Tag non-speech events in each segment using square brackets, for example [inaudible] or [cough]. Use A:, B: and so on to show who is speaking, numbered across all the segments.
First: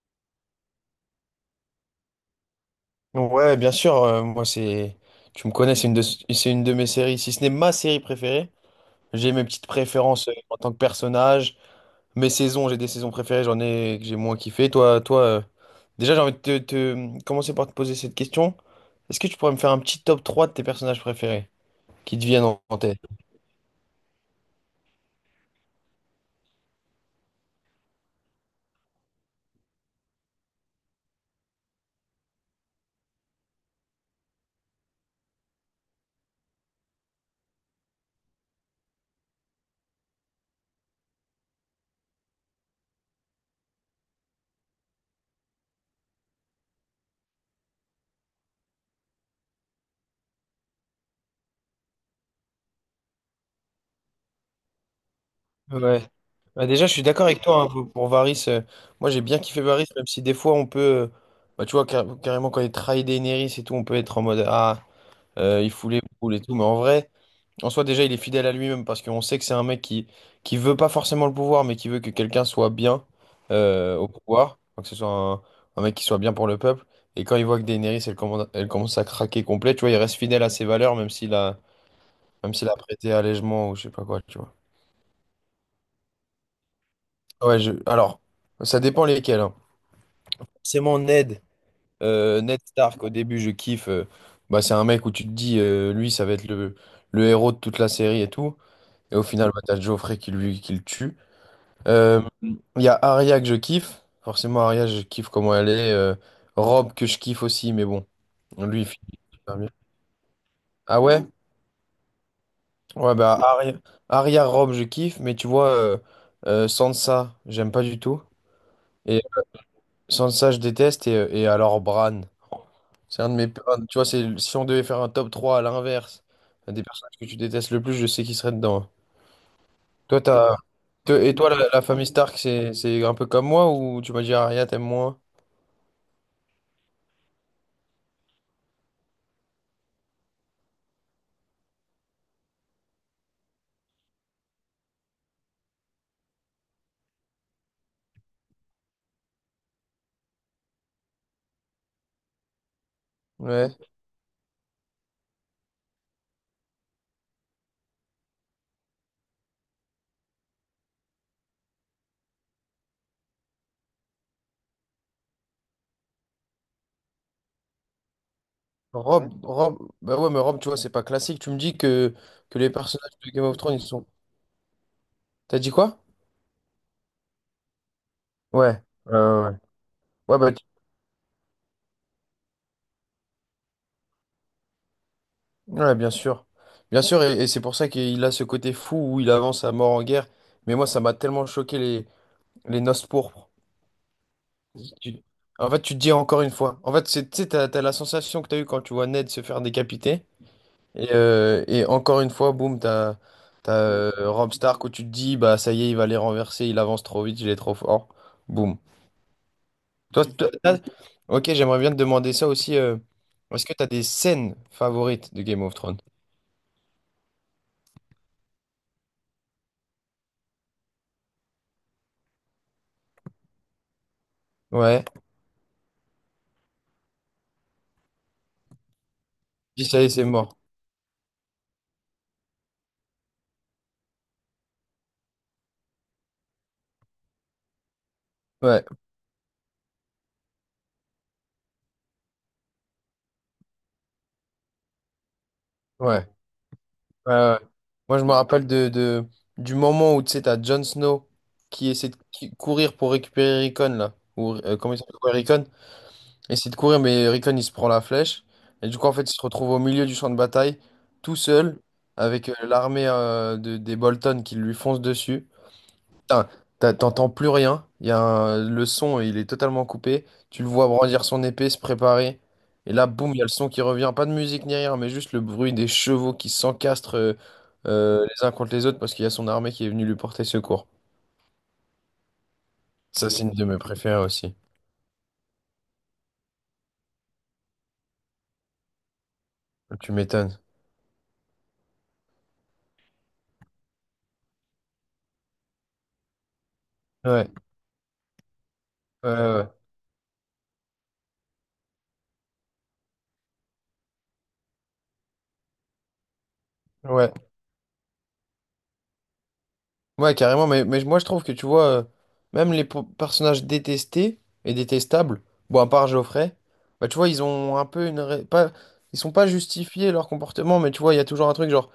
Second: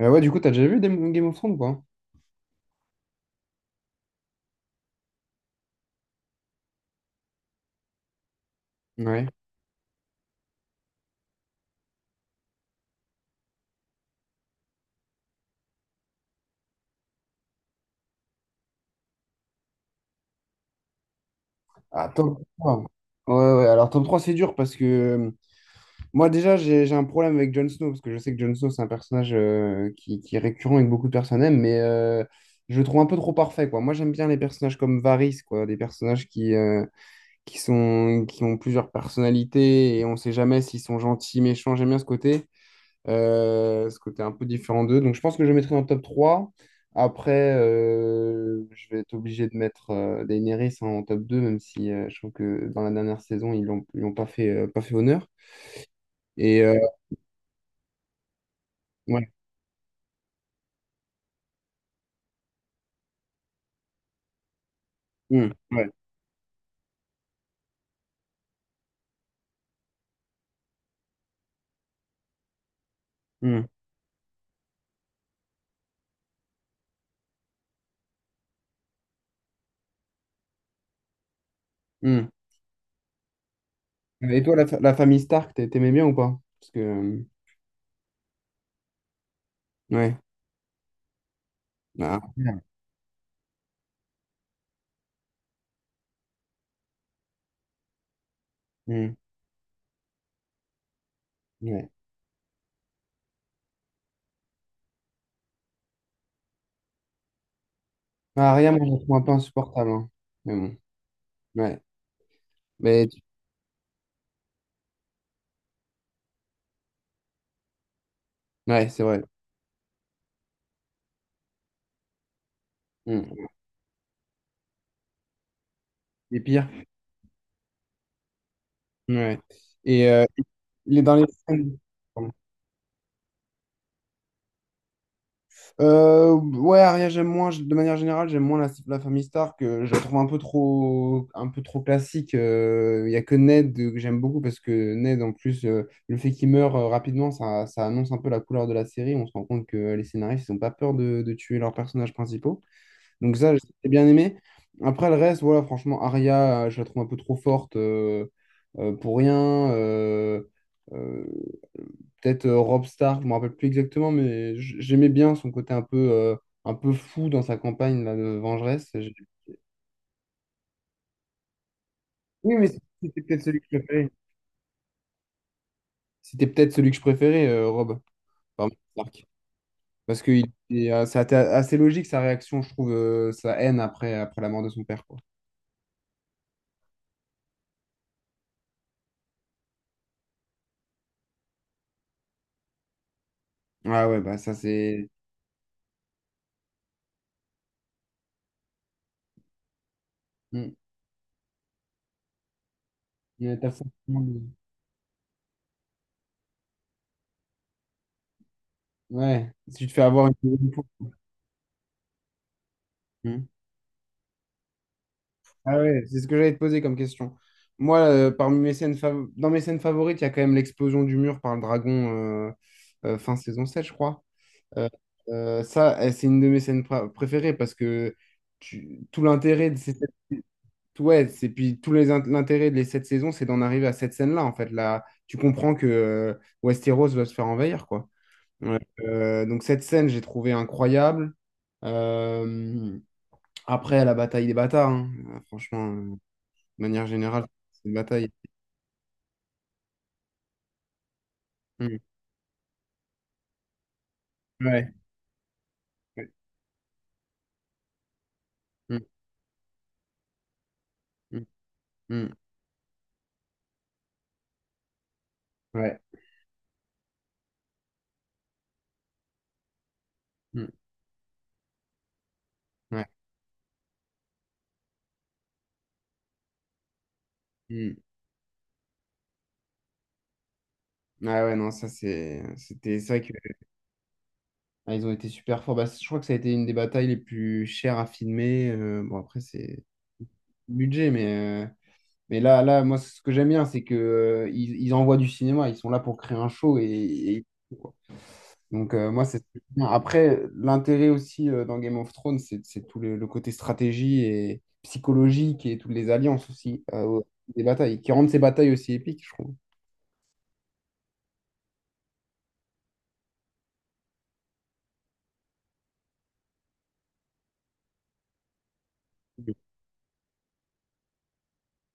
A: Ouais, du coup, t'as déjà vu Game of Thrones ou pas?
B: Ouais, bien sûr, moi c'est... Tu me connais, c'est une de mes séries, si ce n'est ma série préférée.
A: Ouais.
B: J'ai mes petites préférences en tant que personnage, mes saisons, j'ai des saisons préférées, j'en ai que j'ai moins kiffé. Toi, déjà j'ai envie de commencer par te poser cette question. Est-ce que tu pourrais me faire un petit top 3 de tes personnages préférés
A: Ah,
B: qui te
A: top
B: viennent en
A: trois.
B: en tête?
A: Ouais, ouais, alors top trois, c'est dur parce que moi, déjà, j'ai un problème avec Jon Snow parce que je sais que Jon Snow, c'est un personnage, qui est récurrent et que beaucoup de personnes aiment, mais je le trouve un peu trop parfait, quoi. Moi, j'aime bien les personnages comme Varys, quoi, des personnages qui, qui ont plusieurs personnalités et on sait jamais s'ils sont gentils, méchants. J'aime bien ce côté. Ce côté un peu différent d'eux. Donc, je pense que je le mettrai dans le top trois. Après, je vais être obligé de mettre Daenerys en top deux, même si je trouve que dans la dernière saison, ils l'ont pas fait, pas fait honneur.
B: Ouais.
A: Et
B: Bah
A: euh,
B: déjà, je suis d'accord avec toi hein, pour Varys. Moi, j'ai
A: ouais.
B: bien kiffé Varys, même si des fois, on peut. Bah, tu vois, carrément, quand il trahit Daenerys et tout, on peut être en mode. Ah,
A: Mmh,
B: Il
A: ouais.
B: fout les boules et tout, mais en vrai, en soi déjà il est fidèle à lui-même parce qu'on sait que c'est un mec qui veut pas forcément le pouvoir, mais qui veut que quelqu'un soit bien
A: Mmh,
B: au pouvoir. Enfin, que ce soit un mec qui soit bien pour le peuple. Et quand il voit que Daenerys elle commence à craquer complet, tu vois, il reste fidèle à ses valeurs
A: mmh.
B: même s'il a prêté allègement ou je sais pas quoi,
A: Euh,
B: tu
A: Et
B: vois.
A: toi, la, la famille Stark, t'aimais bien ou pas? Parce que,
B: Ouais, alors ça dépend lesquels. Hein.
A: ouais.
B: C'est mon Ned,
A: Ah,
B: Ned Stark au début je kiffe. Bah c'est un mec où tu te dis lui ça va être le héros de toute la série et tout.
A: mmh,
B: Et au final, bah, t'as Geoffrey qui le tue.
A: ouais.
B: Euh, Il y a Arya que je kiffe. Forcément, Arya, je kiffe comment elle est. Rob que je kiffe aussi, mais bon,
A: Ah, Arya, moi,
B: lui, il
A: je la
B: finit
A: trouve un peu
B: super bien.
A: insupportable, hein. Mais bon,
B: Ah ouais?
A: ouais. Mais,
B: Ouais, bah Arya, Rob, je kiffe, mais tu vois, Sansa, j'aime pas du tout.
A: ouais, c'est vrai.
B: Et Sansa, je déteste. Et alors, Bran, c'est un de mes.
A: Mmh.
B: Un- tu vois, c'est, si on devait faire un top 3 à l'inverse
A: Les pires.
B: des personnages que tu détestes le plus, je sais qui serait dedans.
A: Ouais. Et
B: Toi,
A: euh,
B: t'as...
A: il est dans les
B: Et toi,
A: scènes.
B: la famille Stark, c'est un peu comme moi ou tu m'as dit Arya, t'aimes moins?
A: Ouais, Arya, j'aime moins, de manière générale, j'aime moins la famille Stark. Je la trouve un peu trop classique. Il n'y a que Ned, que j'aime beaucoup, parce que Ned, en plus, le fait qu'il meure rapidement, ça annonce un peu la couleur de la série. On se rend compte que les scénaristes n'ont pas peur de tuer leurs personnages principaux. Donc ça,
B: Ouais. Ouais.
A: j'ai bien aimé. Après, le reste, voilà, franchement, Arya, je la trouve un peu trop forte, pour rien. Euh, Peut-être, Robb Stark, je me rappelle plus exactement, mais j'aimais bien son côté un peu fou dans sa campagne là, de vengeresse.
B: Rob, bah ouais, mais Rob, tu vois, c'est pas classique. Tu me dis
A: Oui,
B: que
A: mais
B: les personnages
A: c'était
B: de
A: peut-être
B: Game of
A: celui que
B: Thrones,
A: je
B: ils sont.
A: préférais.
B: T'as dit quoi?
A: C'était peut-être celui que je préférais, Robb, parmi les
B: Ouais.
A: Stark.
B: Ouais.
A: Parce que
B: Ouais,
A: c'était assez logique, sa réaction, je trouve, sa haine après la mort de son père, quoi.
B: ouais, bien sûr. Bien sûr, et c'est pour ça qu'il a ce côté fou où il avance à mort en guerre. Mais moi, ça m'a tellement choqué les noces pourpres.
A: Ah ouais, bah, ça c'est...
B: Tu- En fait, tu te dis encore une fois. En fait, c'est, tu sais, t'as la sensation que t'as eue quand tu vois Ned se faire décapiter.
A: Mm.
B: Et encore une fois, boum,
A: Il y a un
B: t'as
A: personnage.
B: Robb Stark où tu te dis, bah ça y est, il va les renverser, il avance trop vite, il est trop fort. Boum.
A: Ouais, si tu te fais
B: Toi,
A: avoir une
B: toi,
A: deuxième
B: t'as-
A: fois.
B: ok, j'aimerais bien te demander ça aussi.
A: Hmm.
B: Est-ce que t'as des scènes favorites de Game of
A: Ah
B: Thrones?
A: ouais, c'est ce que j'allais te poser comme question. Moi, parmi mes dans mes scènes favorites, il y a quand même l'explosion du mur par le dragon, fin saison 7, je crois. Euh,
B: Ouais.
A: Ça, c'est une de mes scènes préférées, parce que tout l'intérêt de
B: Dis
A: ces
B: ça y est,
A: sept...
B: c'est mort.
A: Ouais, c'est, puis tout l'intérêt de les sept saisons, c'est d'en arriver à cette scène-là, en fait. Là, tu comprends que Westeros va se faire envahir, quoi. Ouais.
B: Ouais,
A: Donc cette scène, j'ai trouvé incroyable. Euh, Après, la bataille des bâtards, hein. Franchement,
B: ouais,
A: de manière
B: ouais,
A: générale,
B: ouais.
A: c'est une
B: Moi, je
A: bataille.
B: me rappelle du moment où tu sais, t'as Jon Snow qui
A: Mm.
B: essaie de qui- courir pour récupérer Rickon, là. Ou,
A: Ouais.
B: comment il s'appelle? Ouais, Rickon?
A: Ouais.
B: Essaie de courir, mais Rickon, il se prend la flèche. Et du
A: Mm,
B: coup, en fait, il se retrouve au milieu du champ de bataille, tout
A: mm,
B: seul,
A: mm.
B: avec l'armée des Bolton qui lui fonce dessus.
A: Ouais.
B: Putain, t'entends plus rien. Il y a un- Le son, il est totalement coupé. Tu
A: Mm.
B: le vois brandir son épée, se préparer. Et
A: Ouais.
B: là, boum, il y a le son qui revient. Pas de musique ni rien, mais juste le bruit des chevaux qui s'encastrent
A: Mm.
B: les uns contre les autres parce qu'il y a son armée qui est venue lui porter secours.
A: Ah ouais, non, ça c'est c'était ça
B: Ça,
A: que
B: c'est une de mes préférées aussi.
A: ah, ils ont été super forts. Bah, je crois que ça a été une des batailles les plus chères à filmer. Bon, après, c'est
B: Tu m'étonnes.
A: le budget, mais là, moi, ce que j'aime bien, c'est que ils envoient du cinéma, ils sont là pour créer un show, et
B: Ouais,
A: donc, moi,
B: ouais,
A: c'est
B: ouais.
A: bien. Après, l'intérêt aussi, dans Game of Thrones, c'est tout le côté stratégie et psychologique, et toutes les alliances aussi,
B: Ouais.
A: des batailles, qui rendent ces batailles aussi épiques, je trouve.
B: Ouais, carrément, mais moi je trouve que tu vois, même les personnages détestés et détestables, bon, à part Geoffrey, bah tu vois, ils ont un peu une. Ré- Pas, ils sont pas justifiés leur comportement, mais tu vois, il y a toujours un truc genre.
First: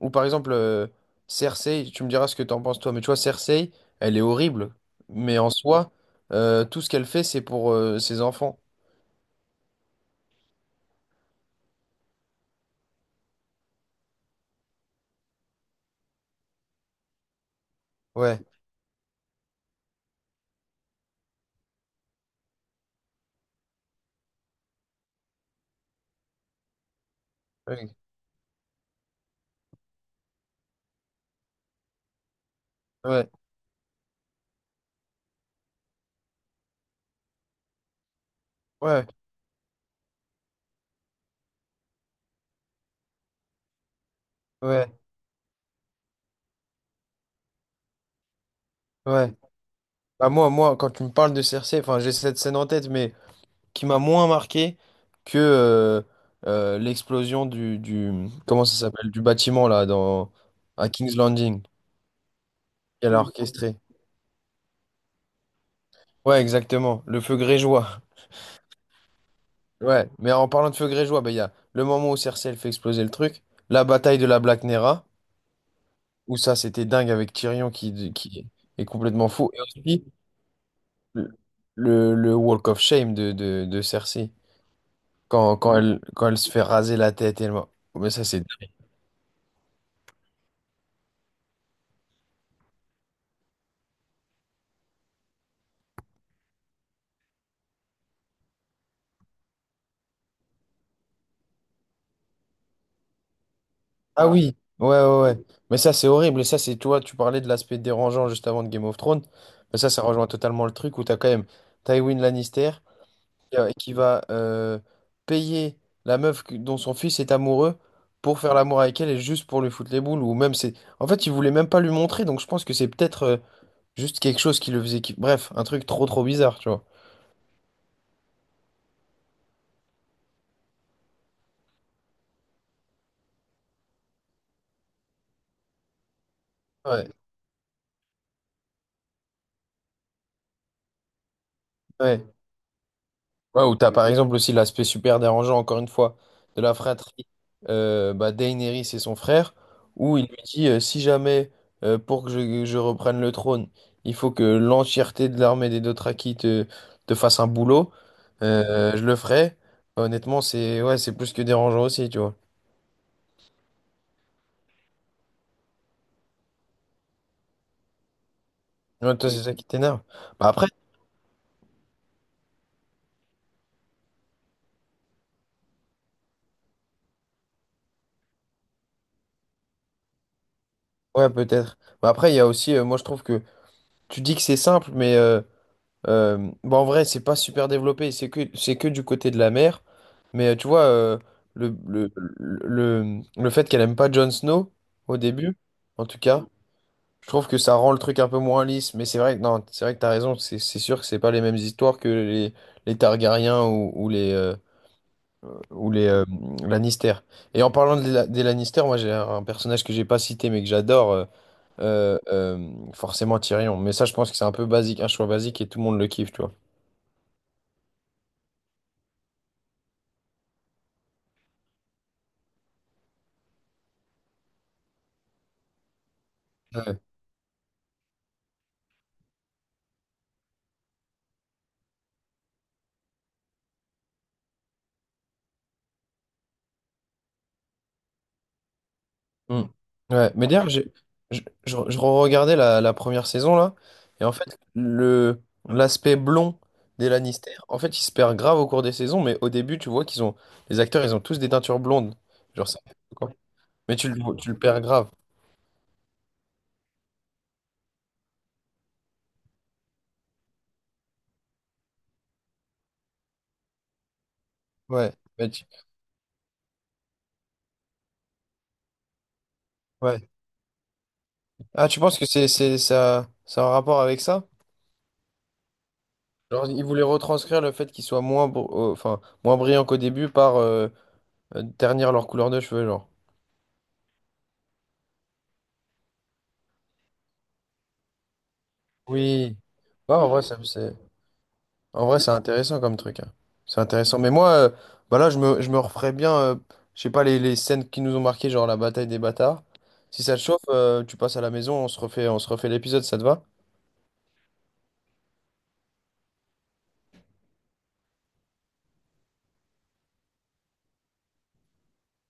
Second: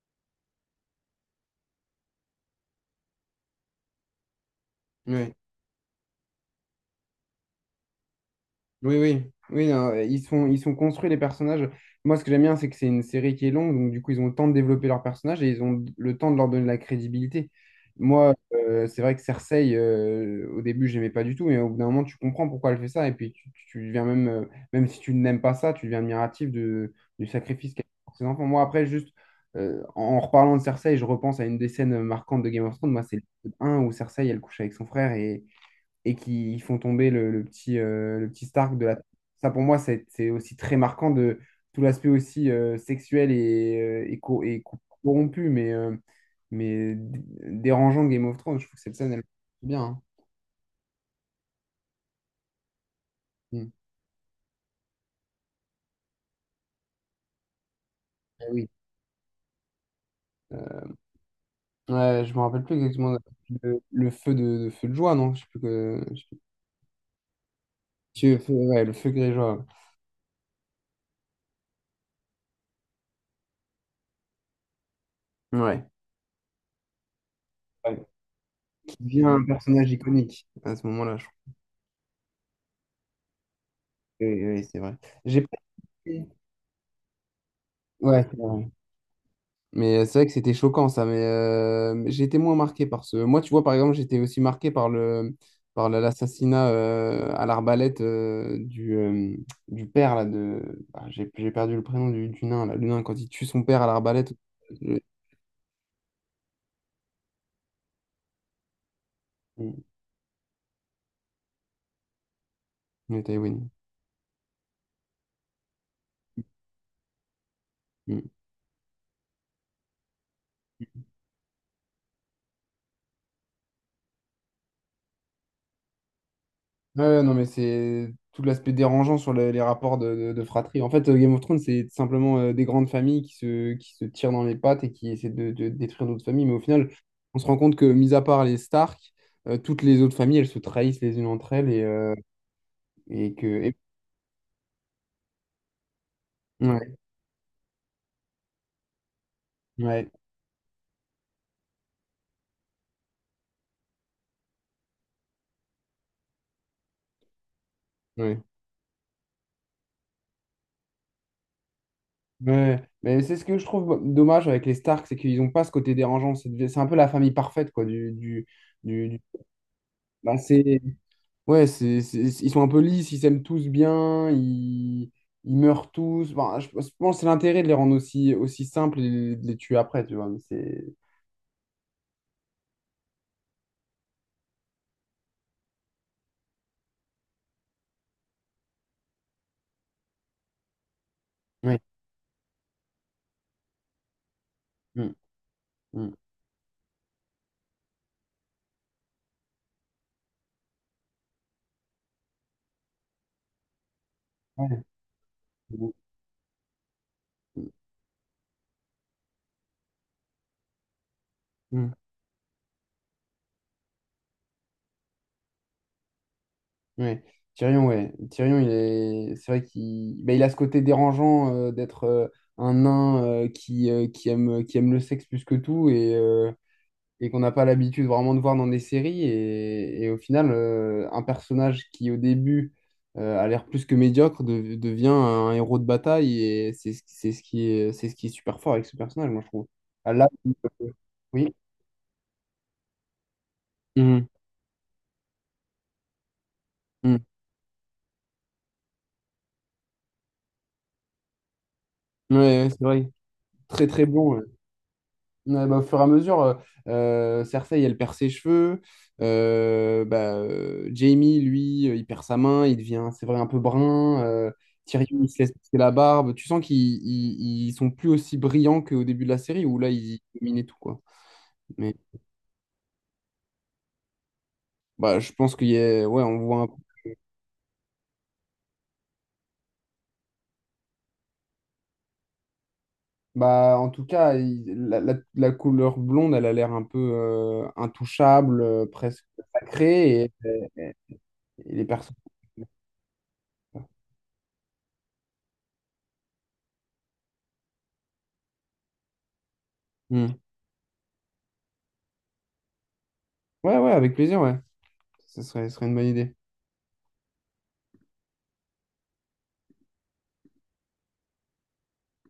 B: Ou par exemple, Cersei, tu me diras ce que t'en penses toi, mais tu vois, Cersei, elle est horrible,
A: Ouais.
B: mais en soi, tout ce qu'elle fait, c'est pour ses enfants.
A: Oui, oui, oui, non, ils sont construits, les personnages. Moi, ce que j'aime bien, c'est que c'est une série qui est longue, donc du coup, ils ont le temps de développer leurs personnages et ils ont le temps de leur donner de la crédibilité. Moi,
B: Ouais,
A: c'est vrai que Cersei, au début, j'aimais pas du tout, mais au bout d'un moment, tu comprends pourquoi elle fait ça, et puis tu deviens même, même si tu n'aimes pas ça, tu deviens admiratif du sacrifice qu'elle
B: ouais,
A: fait pour ses enfants. Moi, après, juste en reparlant de Cersei, je repense à une des scènes marquantes de Game of Thrones. Moi, c'est
B: ouais,
A: l'épisode 1 où Cersei, elle couche avec son frère, et qui font tomber le petit Stark de la...
B: ouais,
A: Ça, pour moi, c'est aussi très marquant de tout l'aspect aussi, sexuel, et
B: ouais.
A: corrompu, mais dérangeant de Game of Thrones. Je trouve que cette scène, elle est
B: Ouais.
A: bien, hein.
B: Bah moi, moi, quand tu me parles de Cersei, enfin, j'ai cette scène en tête, mais.
A: Mm.
B: Qui m'a moins marqué que l'explosion du
A: Ah
B: comment
A: oui.
B: ça s'appelle du bâtiment là dans à King's Landing
A: Ouais, je me rappelle plus
B: qu'elle
A: exactement
B: a Oui. orchestré.
A: le feu de joie, non? Je sais plus que... je sais plus.
B: Ouais, exactement, le feu grégeois. [laughs]
A: Ouais, le feu Greyjoy.
B: Ouais, mais en parlant de feu grégeois, bah, il y a le moment où Cersei elle fait exploser le truc, la bataille de la Black Nera
A: Ouais.
B: où ça c'était dingue avec Tyrion
A: Ouais.
B: qui est
A: Qui devient
B: complètement
A: un
B: fou et
A: personnage
B: aussi
A: iconique à ce moment-là, je
B: le,
A: crois.
B: le Walk of Shame de
A: Oui,
B: Cersei
A: oui, c'est vrai. J'ai pas...
B: quand elle se fait raser la tête elle m'a- mais ça
A: Ouais.
B: c'est
A: Mais c'est vrai que c'était choquant, ça, mais j'ai été moins marqué par ce. Moi, tu vois, par exemple, j'étais aussi marqué par l'assassinat, à l'arbalète, du père là de. Ah, j'ai perdu le prénom du nain là. Le nain, quand il tue son père à
B: Ah
A: l'arbalète.
B: oui, ouais,
A: Le...
B: ouais, ouais. Mais ça, c'est horrible. Et ça, c'est, tu vois, tu parlais de l'aspect dérangeant juste avant de Game of Thrones. Mais
A: Mm.
B: ça rejoint totalement le truc où t'as quand même Tywin Lannister
A: Le Tywin.
B: qui va payer la meuf dont son fils est amoureux
A: Mm.
B: pour faire l'amour avec elle et juste pour lui foutre les boules. Ou même, c'est. En fait, il voulait même pas lui montrer. Donc, je pense que c'est peut-être juste quelque chose qui le faisait. Bref, un truc trop bizarre, tu vois.
A: Ouais, ouais, non, mais c'est tout l'aspect dérangeant sur les rapports de fratrie. En fait, Game of Thrones, c'est simplement des grandes familles qui se tirent dans les pattes et qui essaient de détruire d'autres familles. Mais au final,
B: Ouais,
A: on se rend compte que, mis à part les Stark, toutes les autres familles, elles se trahissent les unes entre elles,
B: ouais.
A: et que...
B: Ouais, ou t'as par exemple aussi l'aspect super dérangeant, encore une fois, de la
A: ouais,
B: fratrie. Bah, Daenerys et son frère,
A: ouais,
B: où il lui dit si jamais, pour que je reprenne le trône, il faut que l'entièreté de l'armée des Dothraki te fasse un boulot,
A: ouais.
B: je le ferai. Honnêtement, c'est ouais, c'est plus que dérangeant aussi, tu vois.
A: Ouais. Ouais. Mais c'est ce que je trouve dommage avec les Stark, c'est qu'ils n'ont pas ce côté dérangeant. C'est un peu la famille parfaite, quoi, du, du, du,
B: Ouais,
A: du
B: toi, c'est ça qui t'énerve. Bah, après,
A: passé. Ouais, ils sont un peu lisses, ils s'aiment tous bien, ils meurent tous. Enfin, je pense que c'est l'intérêt de les rendre aussi, aussi simples, et de les tuer après, tu vois. Mais c'est...
B: ouais, peut-être. Bah, après, il y a aussi, moi, je trouve que tu dis que c'est simple, mais. Bah en vrai, c'est pas super développé, c'est que du côté de la mer. Mais tu vois, le,
A: Ouais.
B: le, le fait qu'elle aime pas Jon Snow
A: Mm,
B: au début, en
A: mm.
B: tout cas, je trouve que ça rend le truc un peu moins lisse. Mais c'est vrai que non, c'est vrai que t'as raison, c'est sûr que c'est pas les mêmes histoires que les Targaryens ou
A: Ouais. Mm,
B: les Lannister. Et en parlant de des Lannister, moi j'ai un personnage que j'ai pas cité mais que j'adore,
A: mm.
B: forcément Tyrion. Mais ça, je pense que c'est un peu basique, un choix basique et tout le monde le kiffe, tu vois.
A: Ouais. Tyrion, ouais. Tyrion, il est... c'est vrai qu'il ben, il a ce côté dérangeant, d'être, un nain, qui, qui aime le sexe plus que tout. Et, euh,
B: Ouais.
A: et qu'on n'a pas l'habitude vraiment de voir dans des séries. Et au final, un personnage qui au début a l'air plus que médiocre, devient un héros de bataille, et c'est ce qui est super fort avec ce personnage, moi je
B: Mm.
A: trouve. Ah, là,
B: Ouais, mais d'ailleurs, je,
A: oui.
B: je regardais la première saison là, et
A: Mhm.
B: en fait, le l'aspect blond des
A: Mhm.
B: Lannister, en fait, il se perd grave au cours des saisons, mais au début, tu vois qu'ils ont les acteurs, ils ont tous des teintures blondes.
A: Ouais,
B: Genre
A: ouais,
B: ça.
A: c'est vrai.
B: Quoi.
A: Très
B: Mais
A: très bon. Ouais.
B: tu le perds grave.
A: Ouais, bah, au fur et à mesure, Cersei, elle perd ses cheveux. Bah, Jamie, lui, il perd sa main, il devient, c'est vrai, un peu brun.
B: Ouais.
A: Tyrion, il se
B: Mais
A: laisse
B: tu-
A: pousser la barbe. Tu sens qu'ils ils, ils sont plus aussi brillants qu'au début de la série, où là, ils
B: ouais.
A: dominaient tout, quoi.
B: Ah,
A: Mais
B: tu penses que c'est ça a un rapport avec ça?
A: bah, je pense qu'il y a... Ouais, on voit
B: Genre, ils voulaient retranscrire le fait qu'ils soient moins enfin moins brillants qu'au début par ternir leur couleur de cheveux, genre.
A: bah, en tout cas, la couleur blonde, elle a l'air un peu, intouchable, presque
B: Oui. Ouais,
A: sacrée,
B: en vrai, ça, c'est.
A: et- et les
B: En
A: personnes...
B: vrai, c'est intéressant comme truc. Hein. C'est intéressant. Mais moi, bah là, je me referais bien, je sais pas, les scènes qui nous ont marqué, genre la bataille des bâtards. Si ça
A: Hmm.
B: te chauffe, tu passes à la maison, on se refait l'épisode, ça te va?
A: Ouais, ouais, avec plaisir, ouais. Ce serait une bonne idée.